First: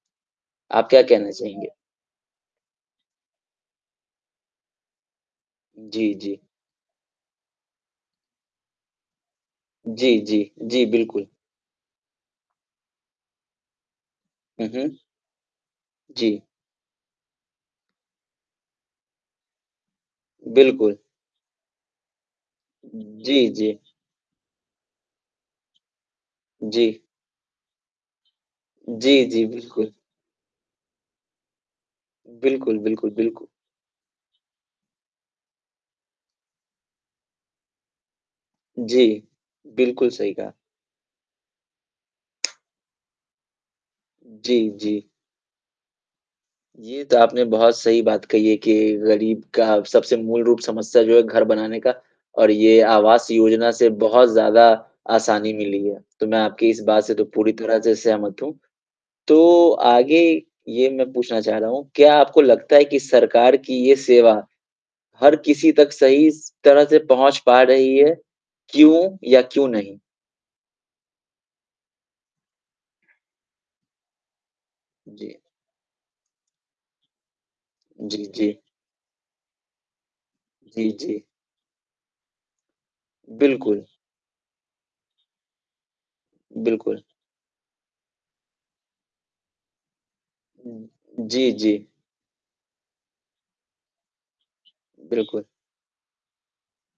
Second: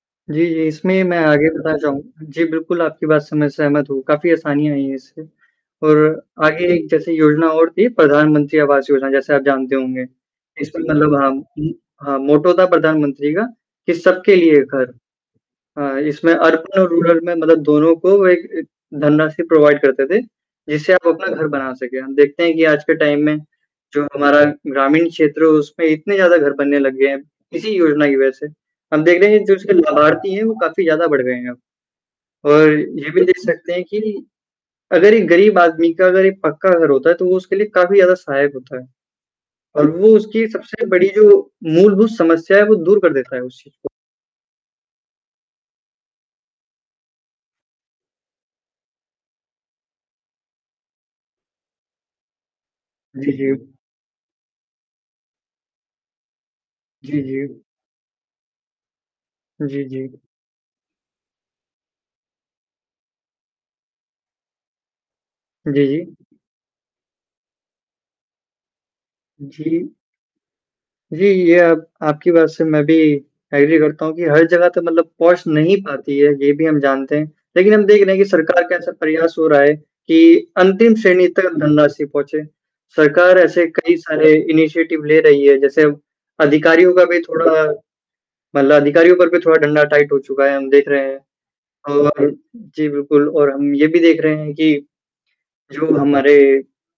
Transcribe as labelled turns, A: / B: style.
A: जी, जी।
B: आप
A: इसमें
B: क्या
A: ही मैं
B: कहना
A: आगे
B: चाहेंगे?
A: बताना चाहूँगा जी, बिल्कुल आपकी बात से मैं सहमत हूँ काफ़ी आसानी आई है इससे और
B: जी, जी।
A: आगे एक जैसे योजना और थी प्रधानमंत्री आवास योजना जैसे आप जानते होंगे।
B: जी, जी,
A: इसमें
B: जी,
A: मतलब
B: बिल्कुल।
A: हम उ, हाँ, मोटो था प्रधानमंत्री का कि सबके लिए
B: हुँ,
A: घर
B: हुँ।
A: हाँ, इसमें
B: जी।
A: अर्बन और रूरल में मतलब दोनों को एक एक धनराशि प्रोवाइड करते थे। जिससे
B: बिल्कुल।
A: आप अपना घर बना सकें। हम देखते हैं कि आज के टाइम में
B: जी, जी।
A: जो हमारा ग्रामीण क्षेत्र है उसमें इतने ज़्यादा घर बनने लग
B: जी।
A: गए हैं। इसी योजना की वजह से हम देख
B: जी,
A: रहे हैं
B: जी,
A: जो इसके
B: बिल्कुल।
A: लाभार्थी हैं वो काफ़ी ज़्यादा बढ़ गए हैं अब और
B: बिल्कुल,
A: ये
B: बिल्कुल,
A: भी देख
B: बिल्कुल।
A: सकते हैं कि अगर एक गरीब आदमी का अगर एक पक्का घर होता है तो वो उसके लिए काफ़ी ज़्यादा सहायक होता है।
B: जी।
A: और वो
B: बिल्कुल, सही
A: उसकी
B: कहा।
A: सबसे बड़ी जो मूलभूत समस्या है वो दूर कर देता है उस चीज़ को।
B: जी, जी। ये तो आपने बहुत सही बात कही है कि गरीब का सबसे मूल रूप समस्या जो है घर बनाने का और ये आवास
A: जी, जी।
B: योजना से बहुत ज़्यादा आसानी मिली है। तो मैं आपकी इस बात से
A: जी,
B: तो पूरी
A: जी।
B: तरह से सहमत हूँ। तो
A: जी, जी।
B: आगे ये मैं पूछना चाह रहा हूँ क्या आपको लगता है कि सरकार की ये सेवा हर
A: जी,
B: किसी तक
A: जी।
B: सही स तरह से पहुँच पा रही है, क्यों या क्यों
A: जी।
B: नहीं?
A: जी, ये आप आपकी बात से मैं भी एग्री करता हूँ कि हर जगह का मतलब
B: जी।
A: पहुँच नहीं पाती है ये भी हम जानते हैं। लेकिन हम देख रहे हैं
B: जी,
A: कि
B: जी।
A: सरकार का ऐसा प्रयास हो रहा है कि
B: जी,
A: अंतिम
B: जी।
A: श्रेणी तक धनराशि पहुँचे। सरकार ऐसे
B: बिल्कुल।
A: कई सारे इनिशिएटिव ले रही है। जैसे अब अधिकारियों
B: बिल्कुल।
A: का भी थोड़ा मतलब अधिकारियों पर भी थोड़ा डंडा टाइट हो चुका है हम देख
B: हुँ।
A: रहे हैं।
B: जी, जी।
A: और जी बिल्कुल और हम ये भी देख रहे हैं कि
B: बिल्कुल।
A: जो हमारे